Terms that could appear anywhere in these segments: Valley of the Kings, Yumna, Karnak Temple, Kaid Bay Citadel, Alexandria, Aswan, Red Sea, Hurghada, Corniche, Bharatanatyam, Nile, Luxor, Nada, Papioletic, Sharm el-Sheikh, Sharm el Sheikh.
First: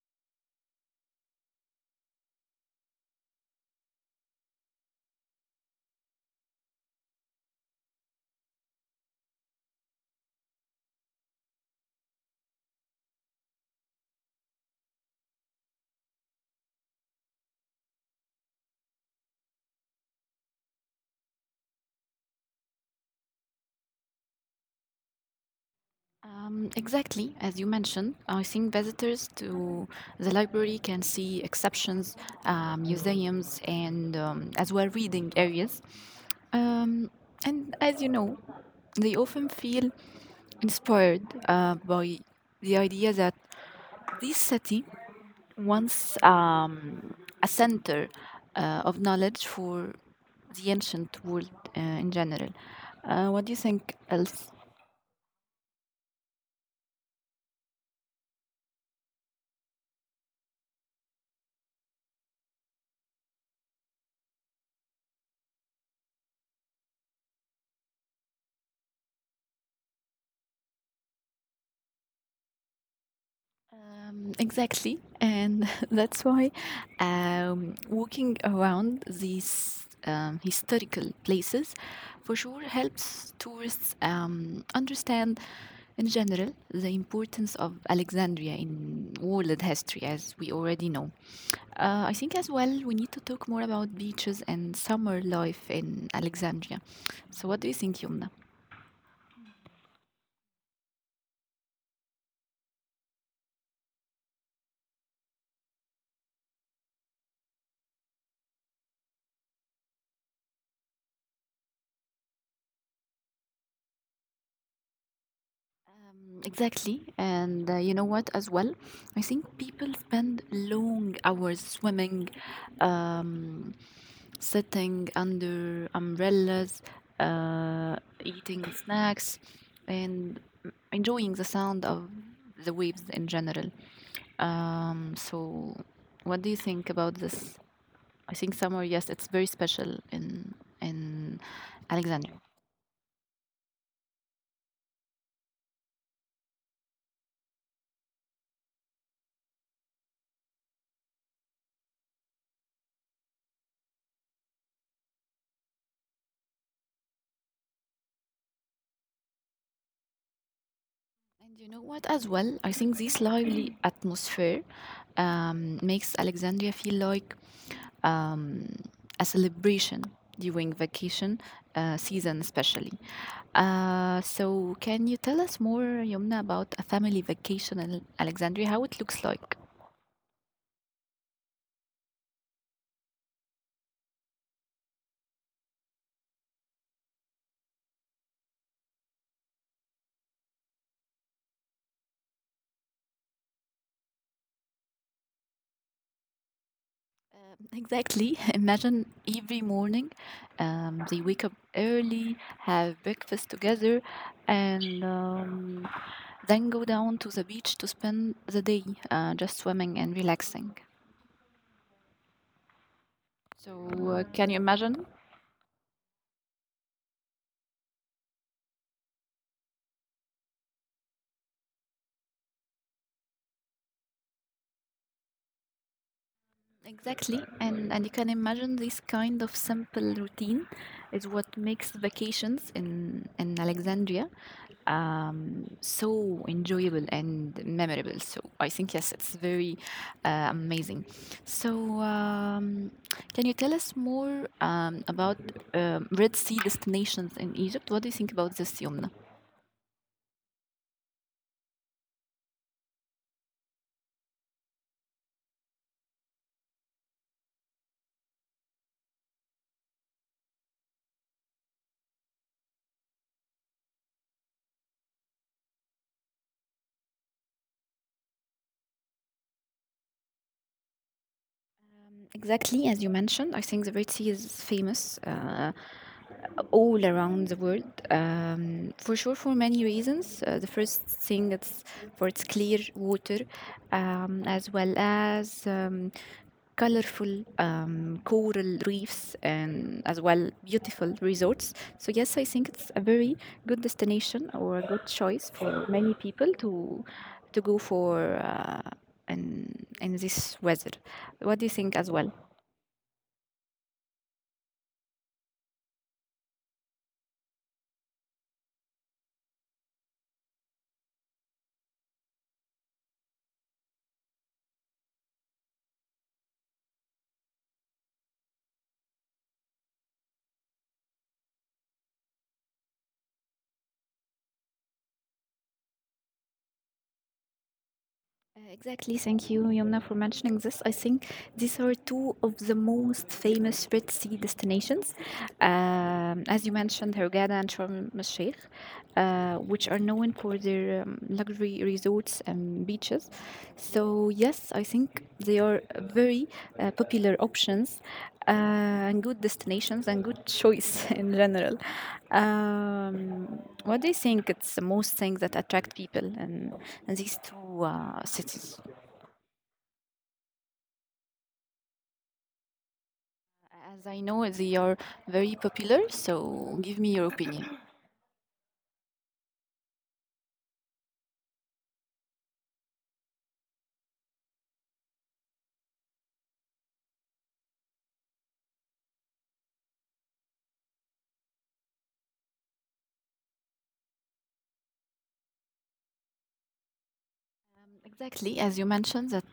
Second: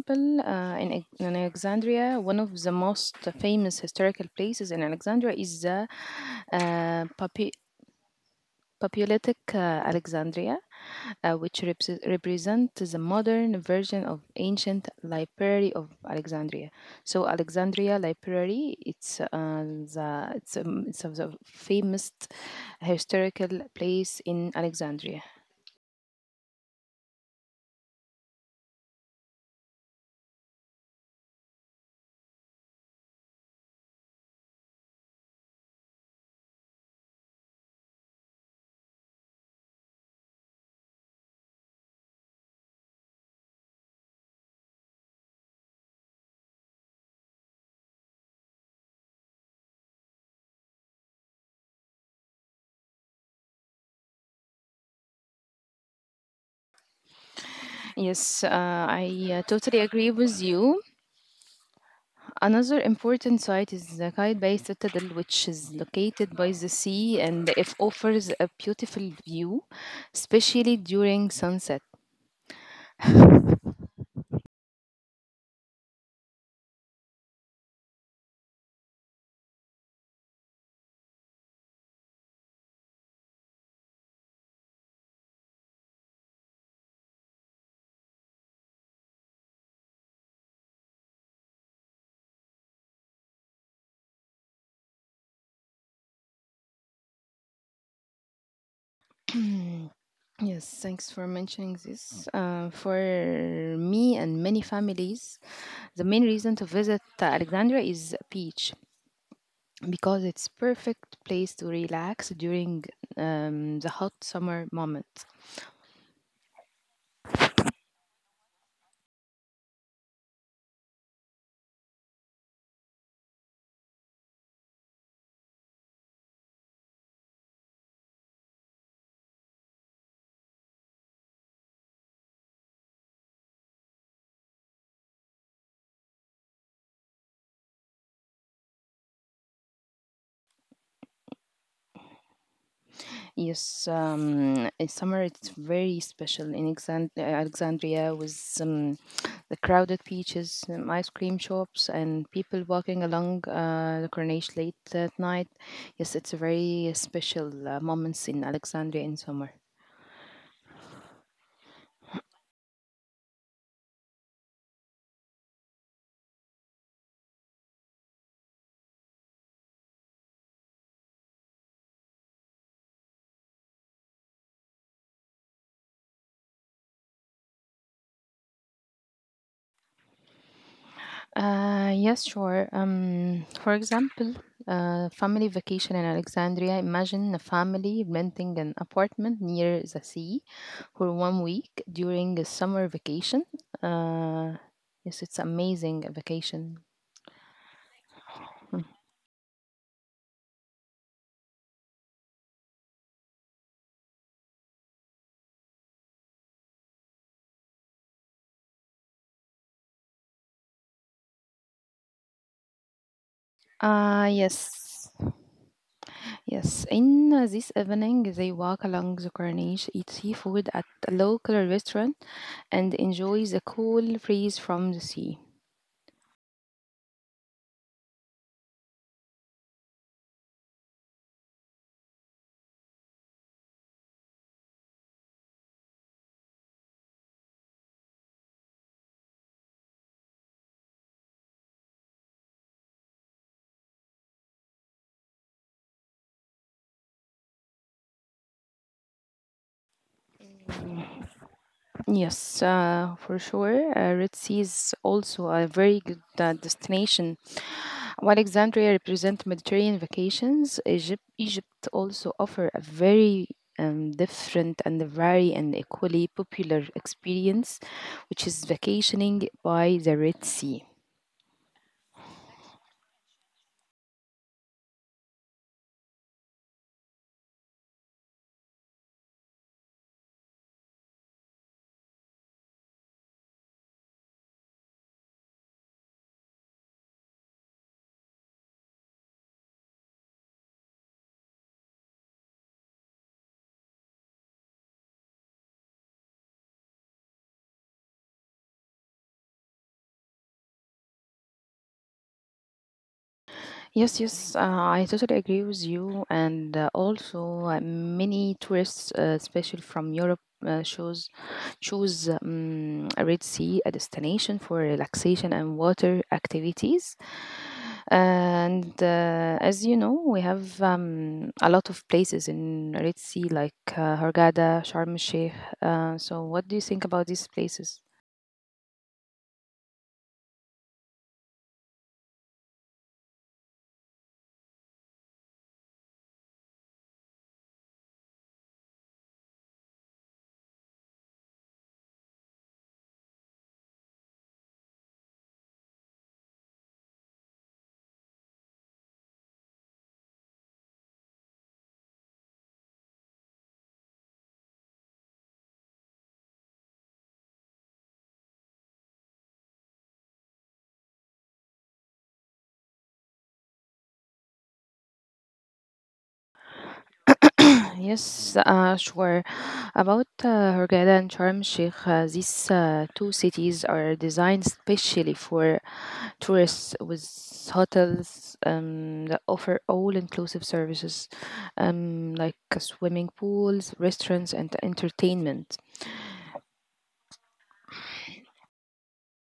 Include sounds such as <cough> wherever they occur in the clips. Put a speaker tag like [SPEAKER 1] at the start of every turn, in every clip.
[SPEAKER 1] example, in Alexandria, one of the most famous historical places in Alexandria is the uh, Papi- Papioletic Alexandria, which represent the modern version of ancient library of Alexandria. So Alexandria Library, it's it's of the famous historical place in Alexandria.
[SPEAKER 2] Exactly, as you mentioned, I think visitors to the library can see exceptions, museums, and as well reading areas. Um, and as you know, they often feel inspired by the idea that this city once a center of knowledge for the ancient world in general. What do you think else?
[SPEAKER 1] Yes, I totally agree with you. Another important site is the Kaid Bay Citadel, which is located by the sea and it offers a beautiful view, especially during sunset.
[SPEAKER 2] Exactly, and <laughs> that's why walking around these historical places for sure helps tourists understand, in general, the importance of Alexandria in world history, as we already know. I think as well we need to talk more about beaches and summer life in Alexandria. So, what do you think, Yumna?
[SPEAKER 1] <clears throat> Yes, thanks for mentioning this. For me and many families, the main reason to visit Alexandria is beach because it's perfect place to relax during the hot summer moment.
[SPEAKER 2] Exactly. And you know what, as well? I think people spend long hours swimming, um, sitting under umbrellas, uh, eating snacks, and enjoying the sound of the waves in general. So, what do you think about this? I think summer, yes, it's very special in Alexandria.
[SPEAKER 1] Yes, in summer it's very special in Alexandria with the crowded beaches, ice cream shops, and people walking along the Corniche late at night. Yes, it's a very special moments in Alexandria in summer.
[SPEAKER 2] And you know what, as well, I think this lively atmosphere makes Alexandria feel like um, a celebration during vacation season, especially. So, can you tell us more, Yomna, about a family vacation in Alexandria, how it looks like?
[SPEAKER 1] Yes, sure. For example, family vacation in Alexandria. Imagine a family renting an apartment near the sea for one week during a summer vacation. Uh, yes, it's amazing vacation.
[SPEAKER 2] Exactly. <laughs>
[SPEAKER 1] Mm.
[SPEAKER 2] Imagine every morning they wake up early, have breakfast together, and then go down to the beach to spend the day just swimming and relaxing. So can you imagine?
[SPEAKER 1] Yes. Yes, in this evening, they walk along the corniche, eat seafood at a local restaurant, and enjoy the cool breeze from the sea.
[SPEAKER 2] Exactly, and you can imagine this kind of simple routine is what makes vacations in Alexandria so enjoyable and memorable. So I think yes, it's very amazing. So can you tell us more about Red Sea destinations in Egypt? What do you think about this, Yomna?
[SPEAKER 1] Yes, for sure. Red Sea is also a very good destination. While Alexandria represents Mediterranean vacations, Egypt also offer a very different and very and equally popular experience, which is vacationing by the Red Sea.
[SPEAKER 2] Exactly as you mentioned, I think the Red Sea is famous all around the world for sure for many reasons. The first thing it's for its clear water, as well as colorful coral reefs and as well beautiful resorts. So yes, I think it's a very good destination or a good choice for many people to go for. In this weather. What do you think as well?
[SPEAKER 1] Yes, yes, I totally agree with you. And also, many tourists, especially from Europe, uh, choose choose a Red Sea a destination for relaxation and water activities. And as you know, we have a lot of places in Red Sea like Hurghada, Sharm el Sheikh. So, what do you think about these places?
[SPEAKER 2] Exactly, thank you, Yomna, for mentioning this. I think these are two of the most famous Red Sea destinations. As you mentioned, Hurghada and Sharm el Sheikh, which are known for their luxury resorts and beaches. So, yes, I think they are very popular options and good destinations and good choice <laughs> in general. Um, what do you think it's the most thing that attract people in these two cities? As I know, they are very popular, so give me your opinion.
[SPEAKER 1] Yes, sure. About Hurghada and Sharm el-Sheikh, these two cities are designed specially for tourists with hotels that offer all-inclusive services like swimming pools, restaurants, and entertainment.
[SPEAKER 2] Exactly, as you mentioned, that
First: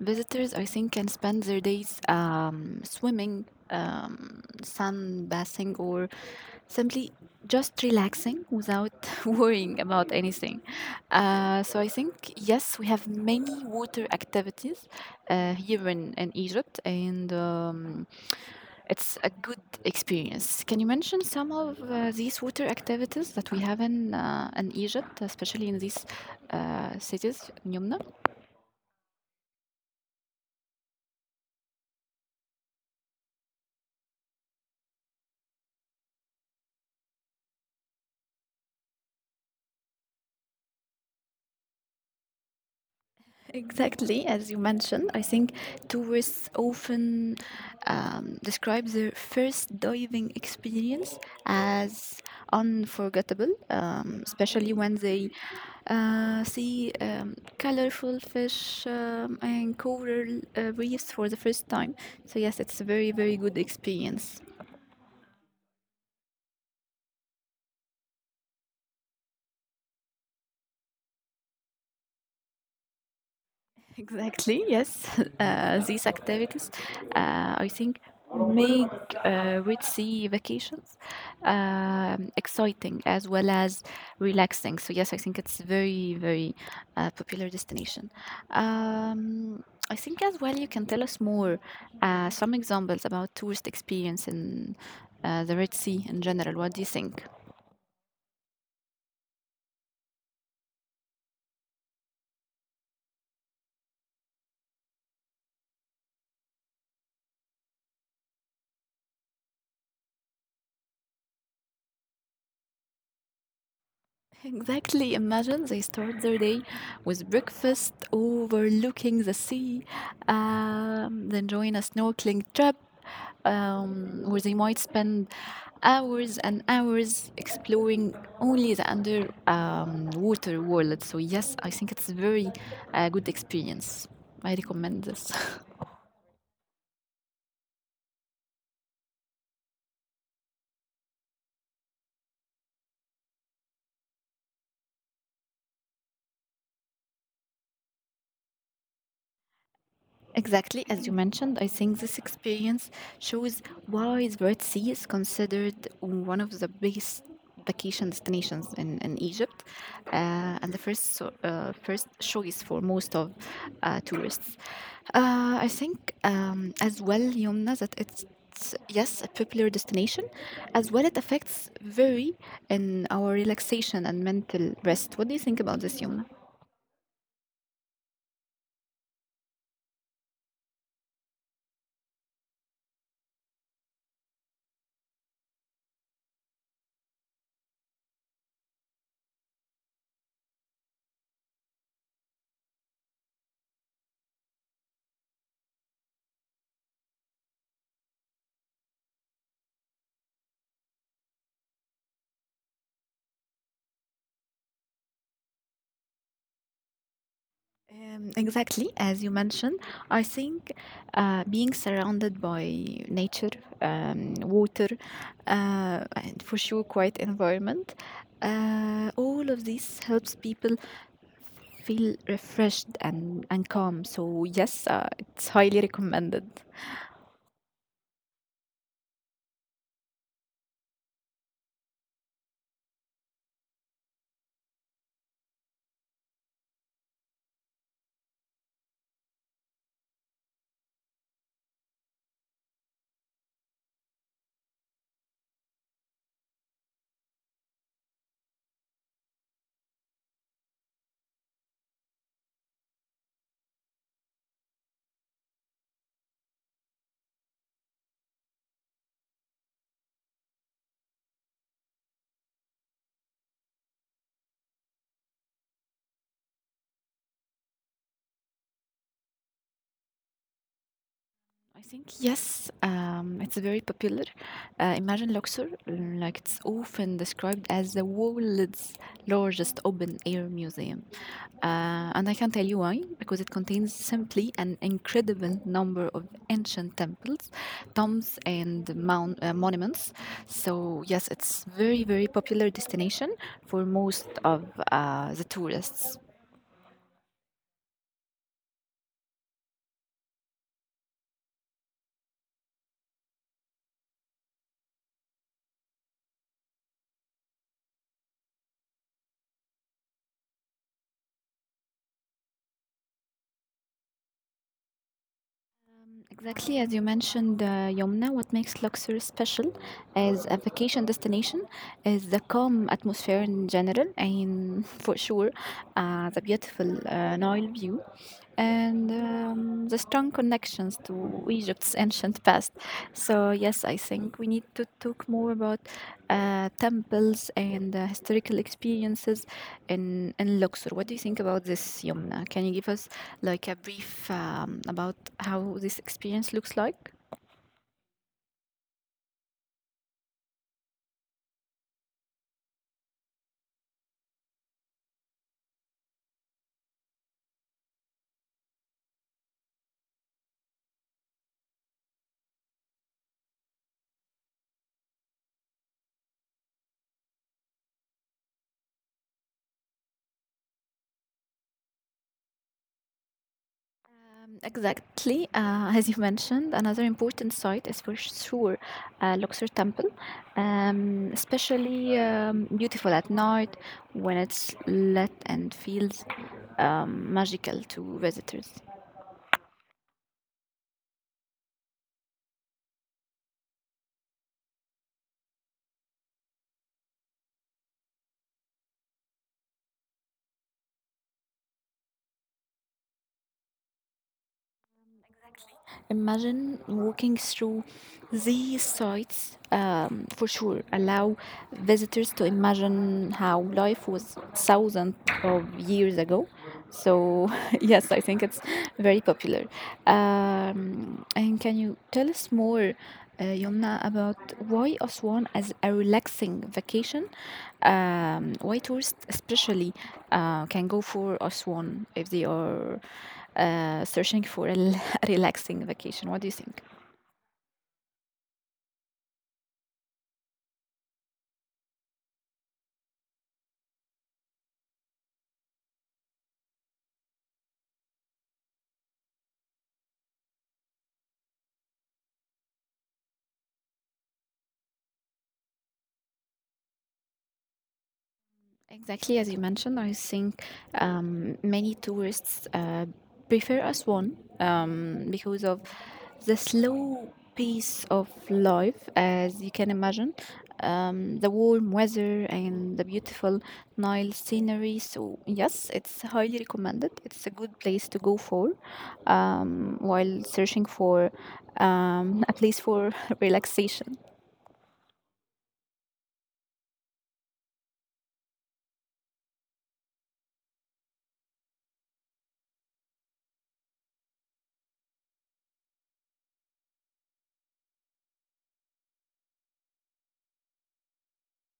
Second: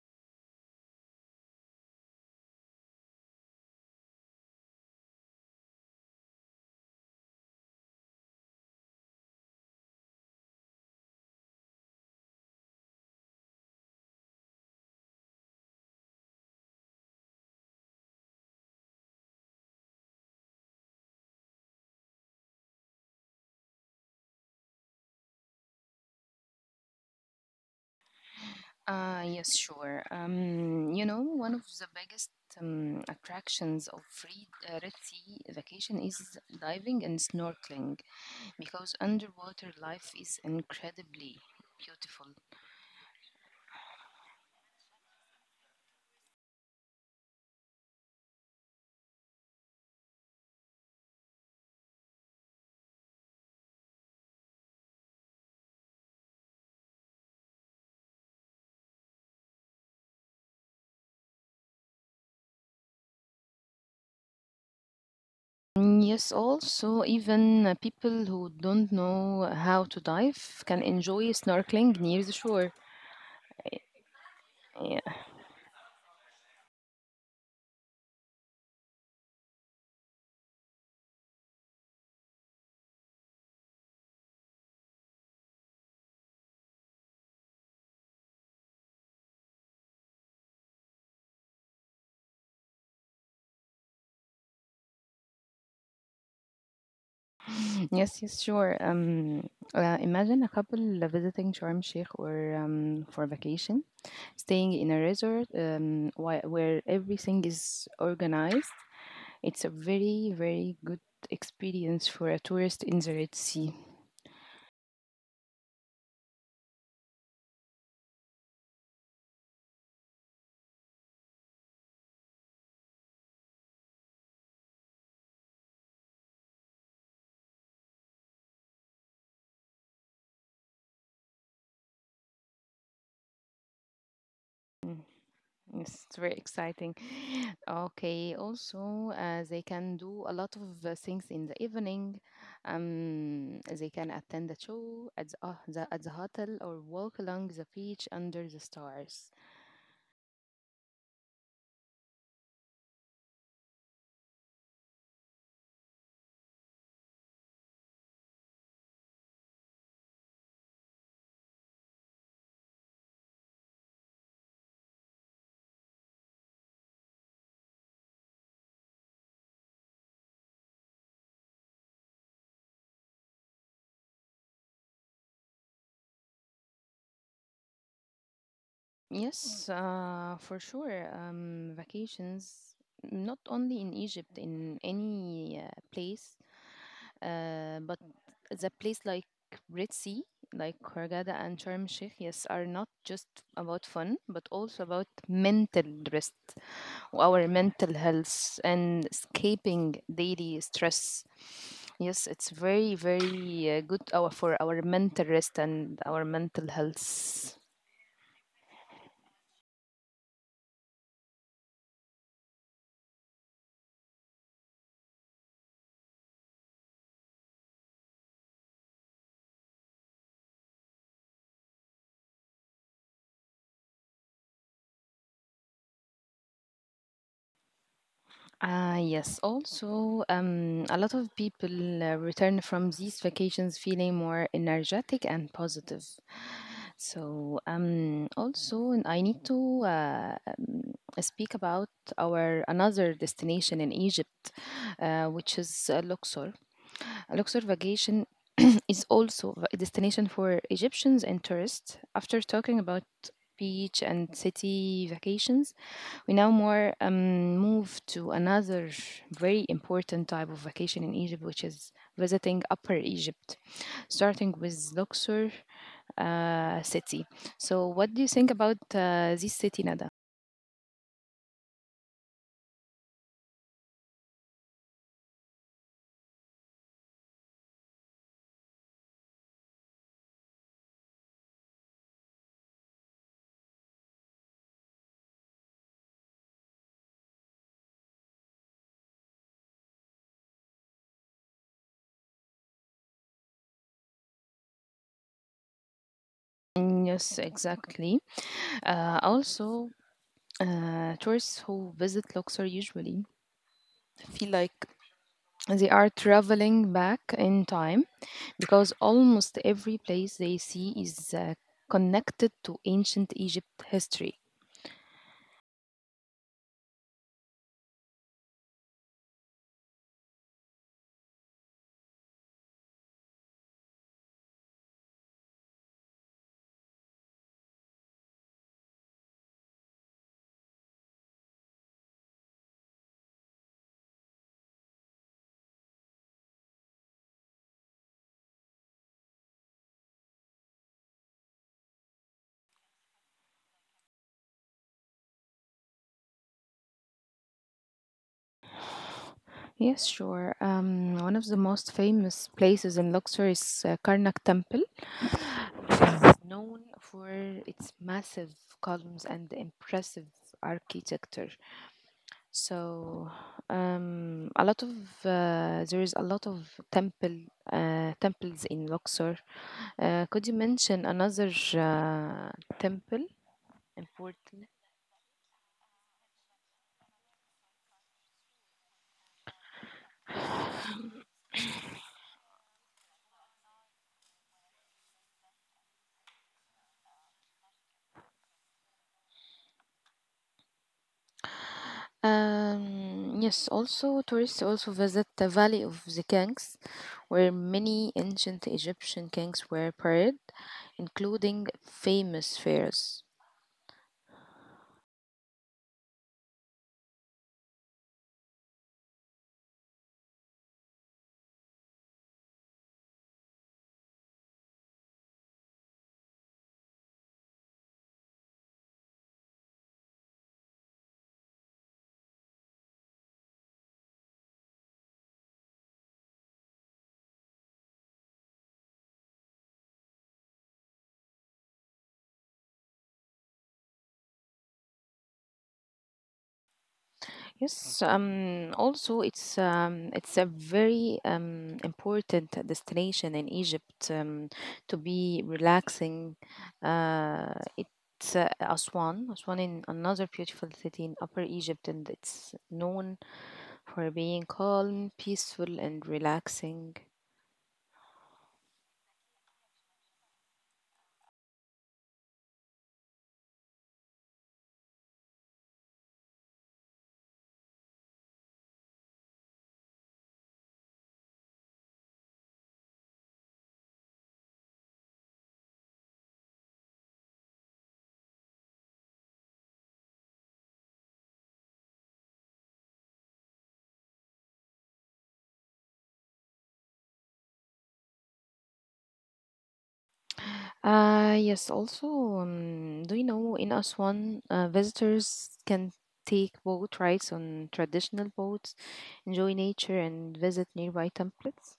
[SPEAKER 2] visitors, I think, can spend their days swimming, sunbathing, or simply just relaxing without <laughs> worrying about anything. So I think, yes, we have many water activities here in Egypt, and it's a good experience. Can you mention some of these water activities that we have in Egypt, especially in these cities, Yumna?
[SPEAKER 1] Yes, sure. One of the biggest attractions of Red Sea vacation is diving and snorkeling. Because underwater life is incredibly beautiful.
[SPEAKER 2] Exactly, as you mentioned, I think tourists often describe their first diving experience as unforgettable, especially when they see colorful fish and coral reefs for the first time. So, yes, it's a very, very good experience.
[SPEAKER 1] Mm, yes, also, even people who don't know how to dive can enjoy snorkeling near the shore.
[SPEAKER 2] Exactly, yes.
[SPEAKER 1] Yeah.
[SPEAKER 2] <laughs> These activities, I think, make with sea vacations exciting as well as relaxing. So, yes, I think it's very, very popular destination. Um, I think as well you can tell us more some examples about tourist experience in the Red Sea in general. What do you think?
[SPEAKER 1] <laughs> Yes, yes, sure. Imagine a couple visiting Sharm Sheikh or for vacation, staying in a resort where everything is organized. It's a very, very good experience for a tourist in the Red Sea.
[SPEAKER 2] Exactly. Imagine they start their day with breakfast overlooking the sea, then join a snorkeling trip where they might spend hours and hours exploring only the under water world. So yes, I think it's a very good experience. I
[SPEAKER 1] Mm.
[SPEAKER 2] recommend this. <laughs>
[SPEAKER 1] Yes, it's very exciting. <laughs> Okay, also they can do a lot of things in the evening. They can attend the show at the hotel or walk along the beach under the stars.
[SPEAKER 2] Exactly as you mentioned, I think this experience shows why the Red Sea is considered one of the biggest vacation destinations in Egypt and the first choice for most of tourists. I think as well, Yomna, that it's yes a popular destination as well it affects very in our relaxation and mental rest what do you think about this yomna
[SPEAKER 1] Yes, for sure. Vacations, not only in Egypt, in any place but the place like Red Sea, like Hurghada and Sharm el-Sheikh, yes, are not just about fun, but also about mental rest, our mental health, and escaping daily stress. Yes, it's very, very for our mental rest and our mental health.
[SPEAKER 2] Exactly, as you mentioned, I think being surrounded by nature, water, and for sure, quiet environment, all of this helps people feel refreshed and calm. So, yes, it's highly recommended.
[SPEAKER 1] Ah, yes. Also, a lot of people return from these vacations feeling more energetic and positive. So also I need to speak about our another destination in Egypt, which is Luxor. Luxor vacation <clears throat> is also a destination for Egyptians and tourists. After talking about beach and city vacations, we now more move to another very important type of vacation in Egypt, which is visiting Upper Egypt, starting with Luxor city. So, what do you think about this city, Nada?
[SPEAKER 2] I think yes, it's very popular. Imagine Luxor, like it's often described as the world's largest open-air museum, and I can tell you why because it contains simply an incredible number of ancient temples, tombs, and monuments. So yes, it's very very popular destination for most of the tourists.
[SPEAKER 1] Mm, yes, exactly. Also, tourists who visit Luxor usually feel like they are traveling back in time because almost every place they see is connected to ancient Egypt history.
[SPEAKER 2] Exactly as you mentioned, Yomna, what makes Luxor special as a vacation destination is the calm atmosphere in general, and <laughs> for sure, the beautiful Nile view and the strong connections to Egypt's ancient past. So yes, I think we need to talk more about temples and historical experiences in Luxor. What do you think about this, Yumna? Can you give us like a brief about how this experience looks like?
[SPEAKER 1] Yes, sure. One of the most famous places in Luxor is Karnak Temple is known for its massive columns and impressive architecture. So a lot of there is a lot of temples in Luxor. Could you mention another uh, temple important?
[SPEAKER 2] Exactly. As you mentioned, another important site is for sure Luxor Temple, especially beautiful at night when it's lit and feels magical to visitors.
[SPEAKER 1] Yes, also tourists also visit the Valley of the Kings, where many ancient Egyptian kings were buried, including famous pharaohs.
[SPEAKER 2] Imagine walking through these sites for sure. Allow visitors to imagine how life was thousands of years ago. So, <laughs> yes, I think it's very popular. And can you tell us more, Yomna, about why Aswan as a relaxing vacation? Why tourists, especially, can go for Aswan if they are searching for a relaxing vacation. What do you think?
[SPEAKER 1] Yes, also it's a very important destination in Egypt to be relaxing. It's Aswan, Aswan is another beautiful city in Upper Egypt, and it's known for being calm, peaceful, and relaxing.
[SPEAKER 2] Exactly as you mentioned, I think many tourists prefer Aswan because of the slow pace of life, as you can imagine, the warm weather and the beautiful Nile scenery. So, yes, it's highly recommended. It's a good place to go for while searching for <laughs> a place for <laughs> relaxation.
[SPEAKER 1] Yes, also, do you know in Aswan, visitors can take boat rides on traditional boats, enjoy nature, and visit nearby templates.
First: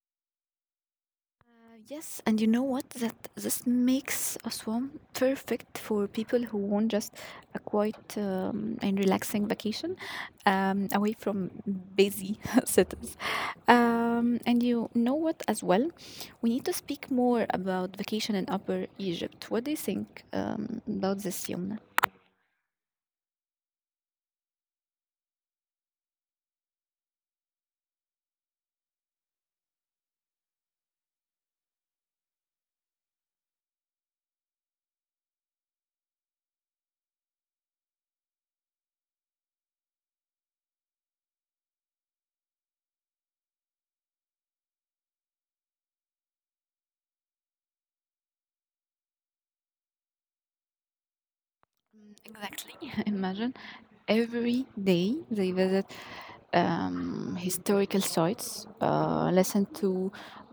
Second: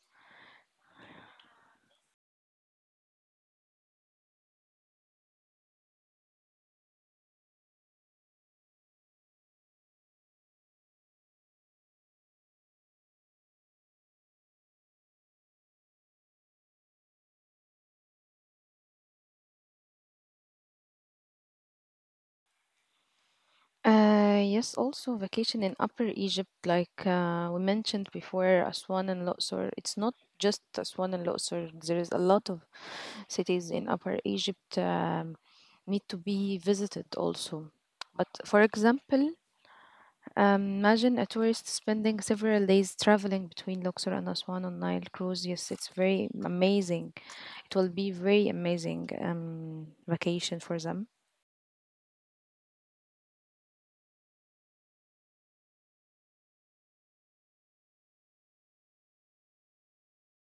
[SPEAKER 2] Yes, and you know what? That this makes Aswan perfect for people who want just a quiet and relaxing vacation away from busy <laughs> cities. And you know what? As well, we need to speak more about vacation in Upper Egypt. What do you think about this, Yomna?
[SPEAKER 1] Yes, also vacation in Upper Egypt, like we mentioned before, Aswan and Luxor. It's not just Aswan and Luxor. There is a lot of cities in Upper Egypt need to be visited also. But for example, imagine a tourist spending several days traveling between Luxor and Aswan on Nile cruise. Yes, it's very amazing. It will be very amazing vacation for them.
[SPEAKER 2] Exactly. <laughs> Imagine every day they visit historical sites, listen to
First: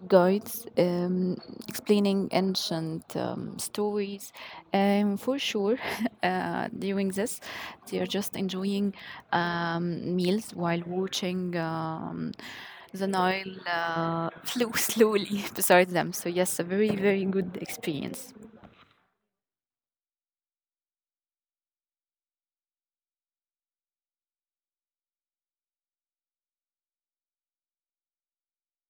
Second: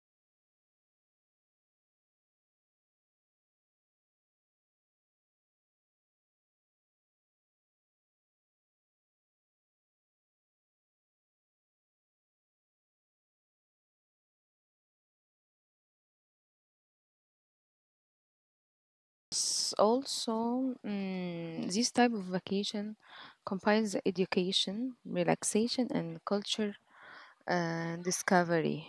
[SPEAKER 2] guides explaining ancient stories. And for sure, <laughs> during this, they are just enjoying meals while watching the Nile flow <laughs> slowly beside them. So, yes, a very, very good experience.
[SPEAKER 1] Also, this type of vacation combines education, relaxation, and culture discovery.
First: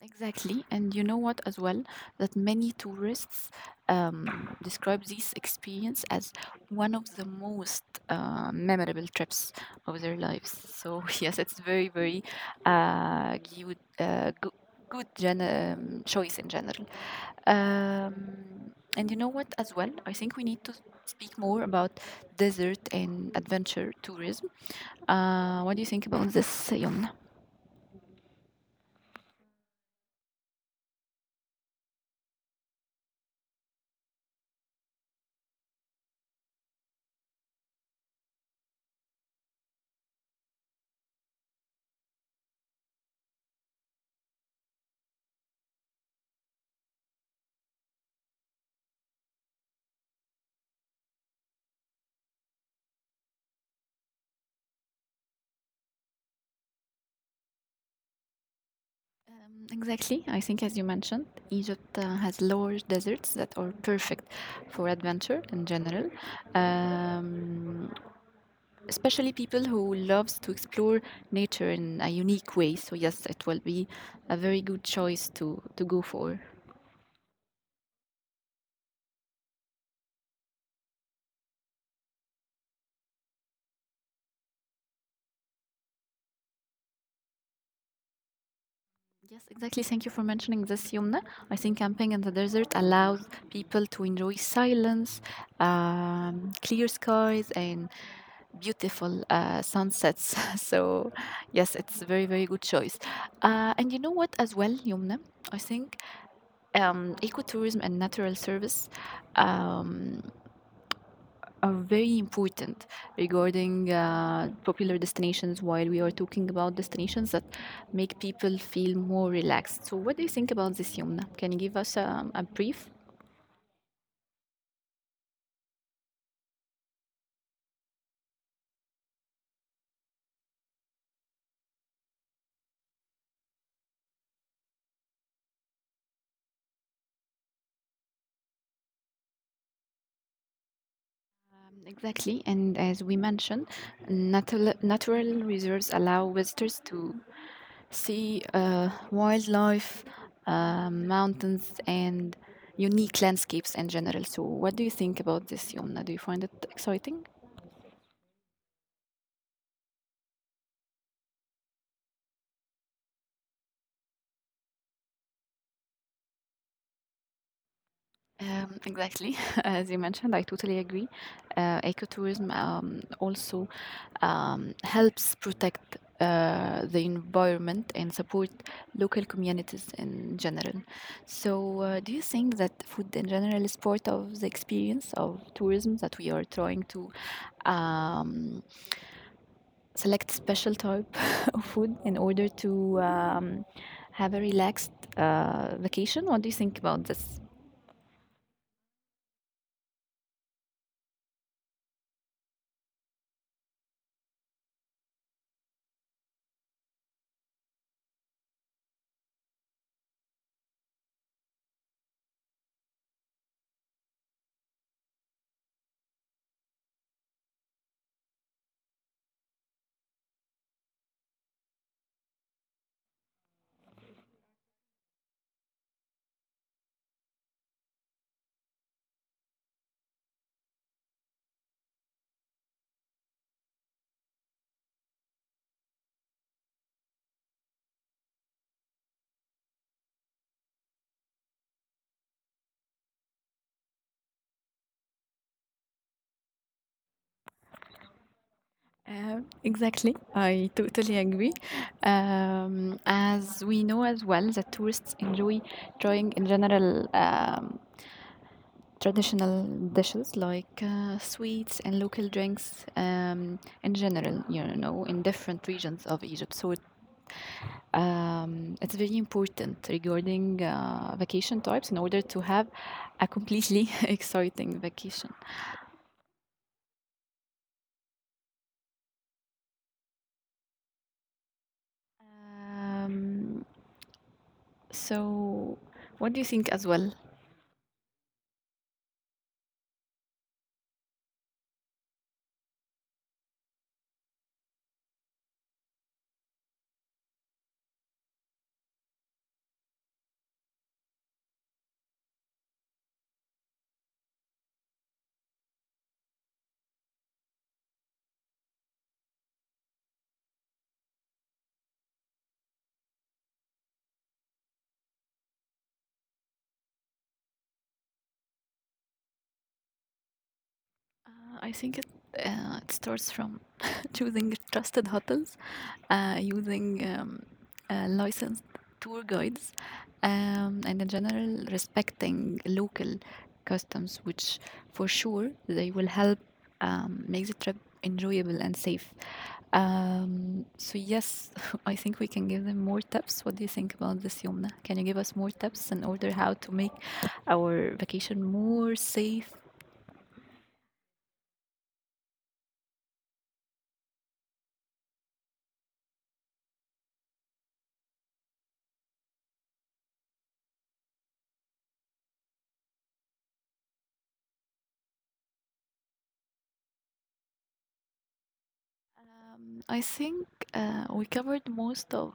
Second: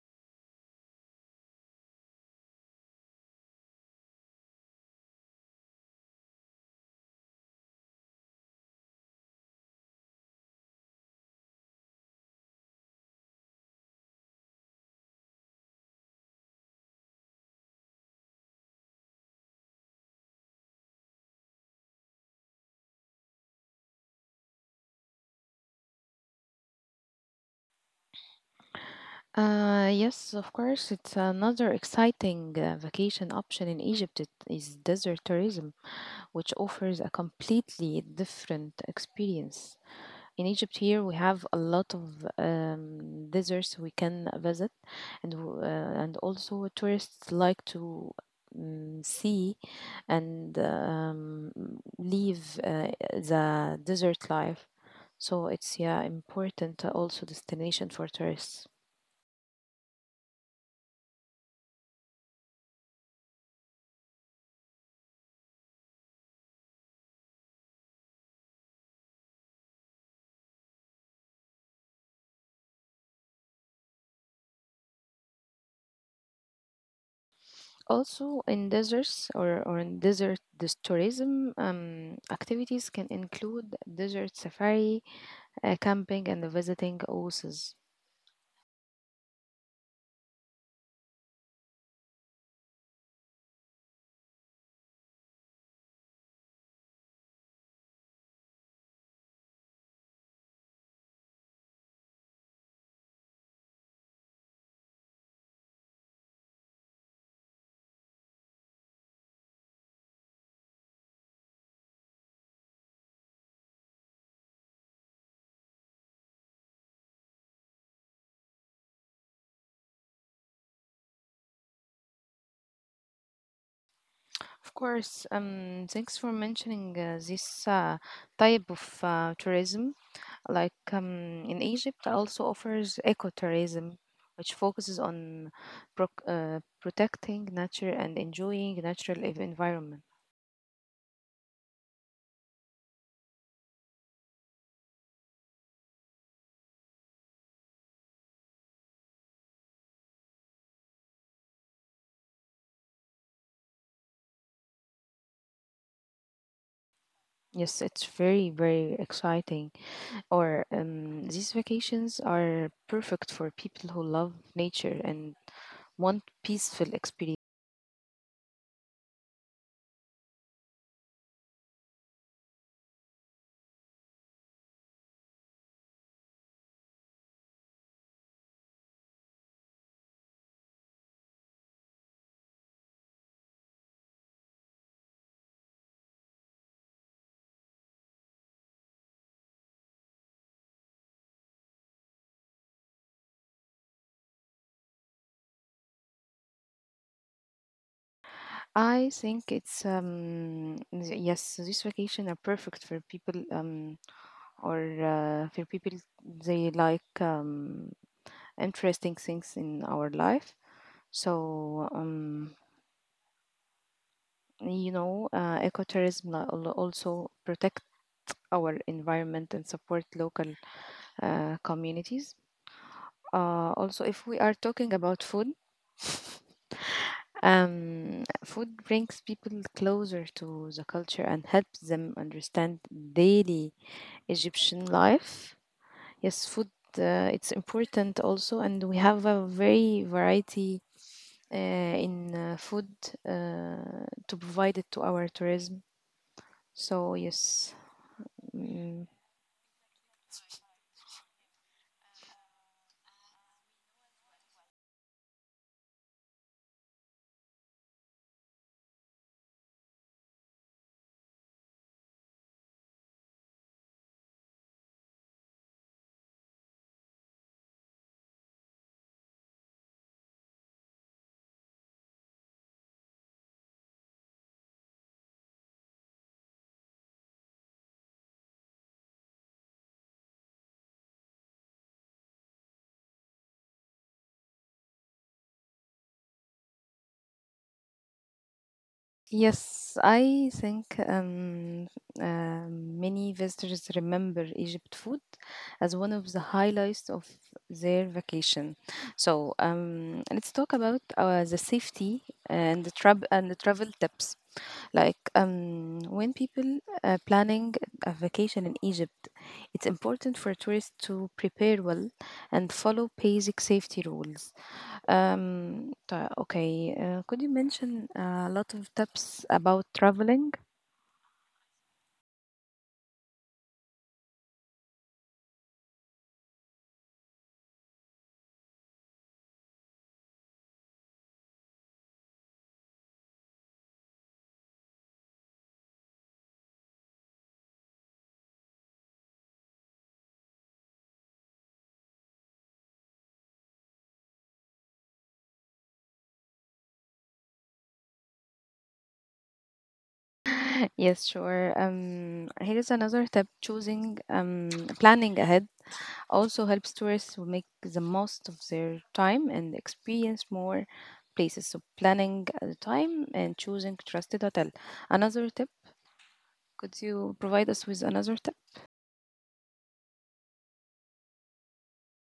[SPEAKER 2] Exactly, and you know what as well that many tourists describe this experience as one of the most memorable trips of their lives. So <laughs> yes, it's very very uh, good uh, good, good choice in general. And you know what as well? I think we need to speak more about desert and adventure tourism. What do you think about this, Young?
[SPEAKER 1] Yes, of course, it's another exciting vacation option in Egypt. It is desert tourism, which offers a completely different experience. In Egypt, here we have a lot of deserts we can visit, and and also tourists like to see and live the desert life. So it's yeah important also destination for tourists.
[SPEAKER 2] Exactly. I think, as you mentioned, Egypt has large deserts that are perfect for adventure in general, um, especially people who loves to explore nature in a unique way. So yes, it will be a very good choice to go for.
[SPEAKER 1] Also in deserts or in desert this tourism activities can include desert safari, camping and visiting oases.
[SPEAKER 2] Yes, exactly. Thank you for mentioning this, Yumna. I think camping in the desert allows people to enjoy silence, clear skies, and beautiful sunsets. <laughs> So, yes, it's a very, very good choice. And you know what, as well, Yumna? I think ecotourism and natural service. Um, are very important regarding popular destinations while we are talking about destinations that make people feel more relaxed. So, what do you think about this, Yumna? Can you give us a brief?
[SPEAKER 1] Of course, thanks for mentioning this type of tourism. Like in Egypt, also offers ecotourism, which focuses on protecting nature and enjoying natural environment.
[SPEAKER 2] Exactly, and as we mentioned, natural reserves allow visitors to see wildlife, mountains, and unique landscapes in general. So, what do you think about this, Yomna? Do you find it exciting?
[SPEAKER 1] Yes, it's very, very exciting. Or these vacations are perfect for people who love nature and want peaceful experience.
[SPEAKER 2] Exactly, <laughs> as you mentioned, I totally agree. Ecotourism also helps protect the environment and support local communities in general. So, do you think that food in general is part of the experience of tourism that we are trying to um, select special type <laughs> of food in order to have a relaxed vacation? What do you think about this?
[SPEAKER 1] I think it's yes, this vacation are perfect for people or uh, for people they like interesting things in our life. So ecotourism also protect our environment and support local communities. Also, if we are talking about food, food brings people closer to the culture and helps them understand daily Egyptian life. Yes, food, it's important also, and we have a very variety in food uh, to provide it to our tourism. So yes, mm,
[SPEAKER 2] Exactly, I totally agree. As we know as well that tourists enjoy trying in general traditional dishes like sweets and local drinks in general, you know, in different regions of Egypt. So it's very important regarding vacation types in order to have a completely <laughs> exciting vacation. Um, so, what do you think as well?
[SPEAKER 1] yes, I think many visitors remember Egypt food as one of the highlights of their vacation. So let's talk about the safety and the travel tips. Like when people are planning a vacation in Egypt, it's important for tourists to prepare well and follow basic safety rules. Okay, could you mention a lot of tips about traveling?
[SPEAKER 2] I think it it starts from <laughs> choosing trusted hotels, using licensed tour guides, and in general respecting local customs, which for sure they will help make the trip enjoyable and safe. So yes, <laughs> I think we can give them more tips. What do you think about this, Yomna? Can you give us more tips in order how to make our vacation more safe?
[SPEAKER 1] <laughs> Yes, sure. Here is another tip: choosing planning ahead also helps tourists will make the most of their time and experience more places. So planning at the time and choosing trusted hotel. Another tip, could you provide us with another tip?
[SPEAKER 2] I think we covered most of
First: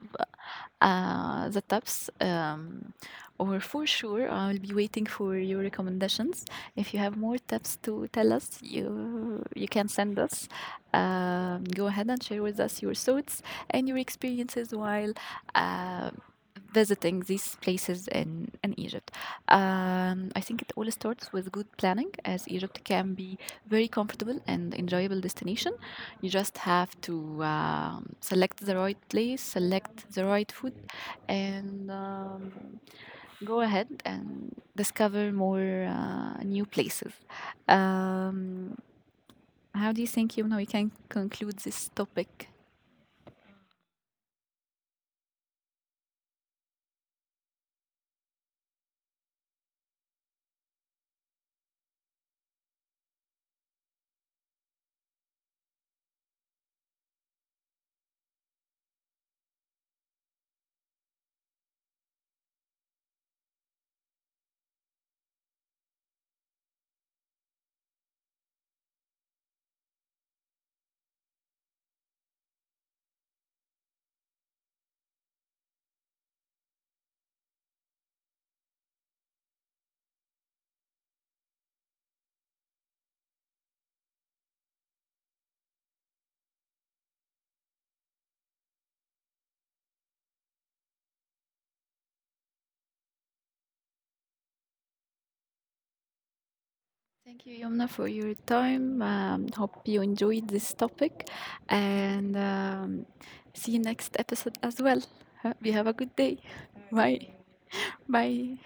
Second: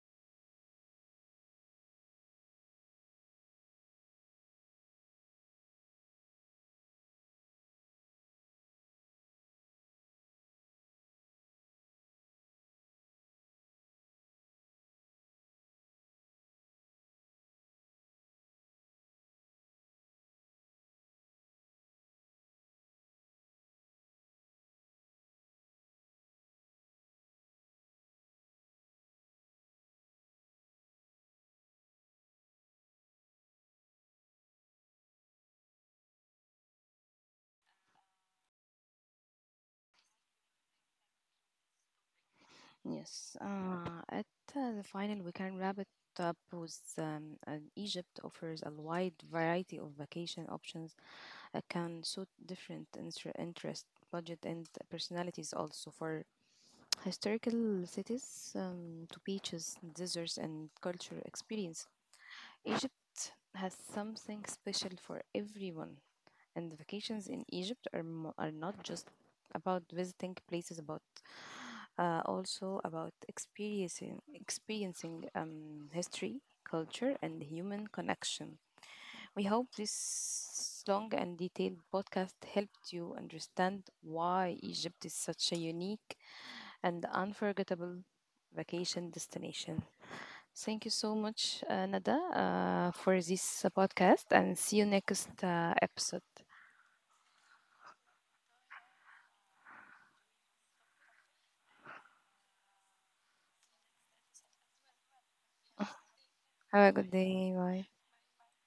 [SPEAKER 2] the tips, or for sure, I'll be waiting for your recommendations. If you have more tips to tell us, you can send us. Go ahead and share with us your thoughts and your experiences while uh, visiting these places in Egypt. I think it all starts with good planning, as Egypt can be very comfortable and enjoyable destination. You just have to select the right place, select the right food, and go ahead and discover more new places. Um, how do you think, Yumna, we can conclude this topic?
[SPEAKER 1] Yes. At the final, we can wrap it up with an Egypt offers a wide variety of vacation options that can suit different interest, budget, and personalities also for historical cities to beaches, deserts, and cultural experience. Egypt has something special for everyone, and vacations in Egypt are, are not just about visiting places, but also about experiencing history, culture, and human connection. We hope this long and detailed podcast helped you understand why Egypt is such a unique and the unforgettable vacation destination. Thank you so much, Nada, for this podcast, and see you next episode.
[SPEAKER 2] Thank you, Yumna, for your time. Hope you enjoyed this topic, and see you next episode as well. Hope you have a good day.
[SPEAKER 1] Have a good
[SPEAKER 2] Bye.
[SPEAKER 1] day. Bye.
[SPEAKER 2] Bye.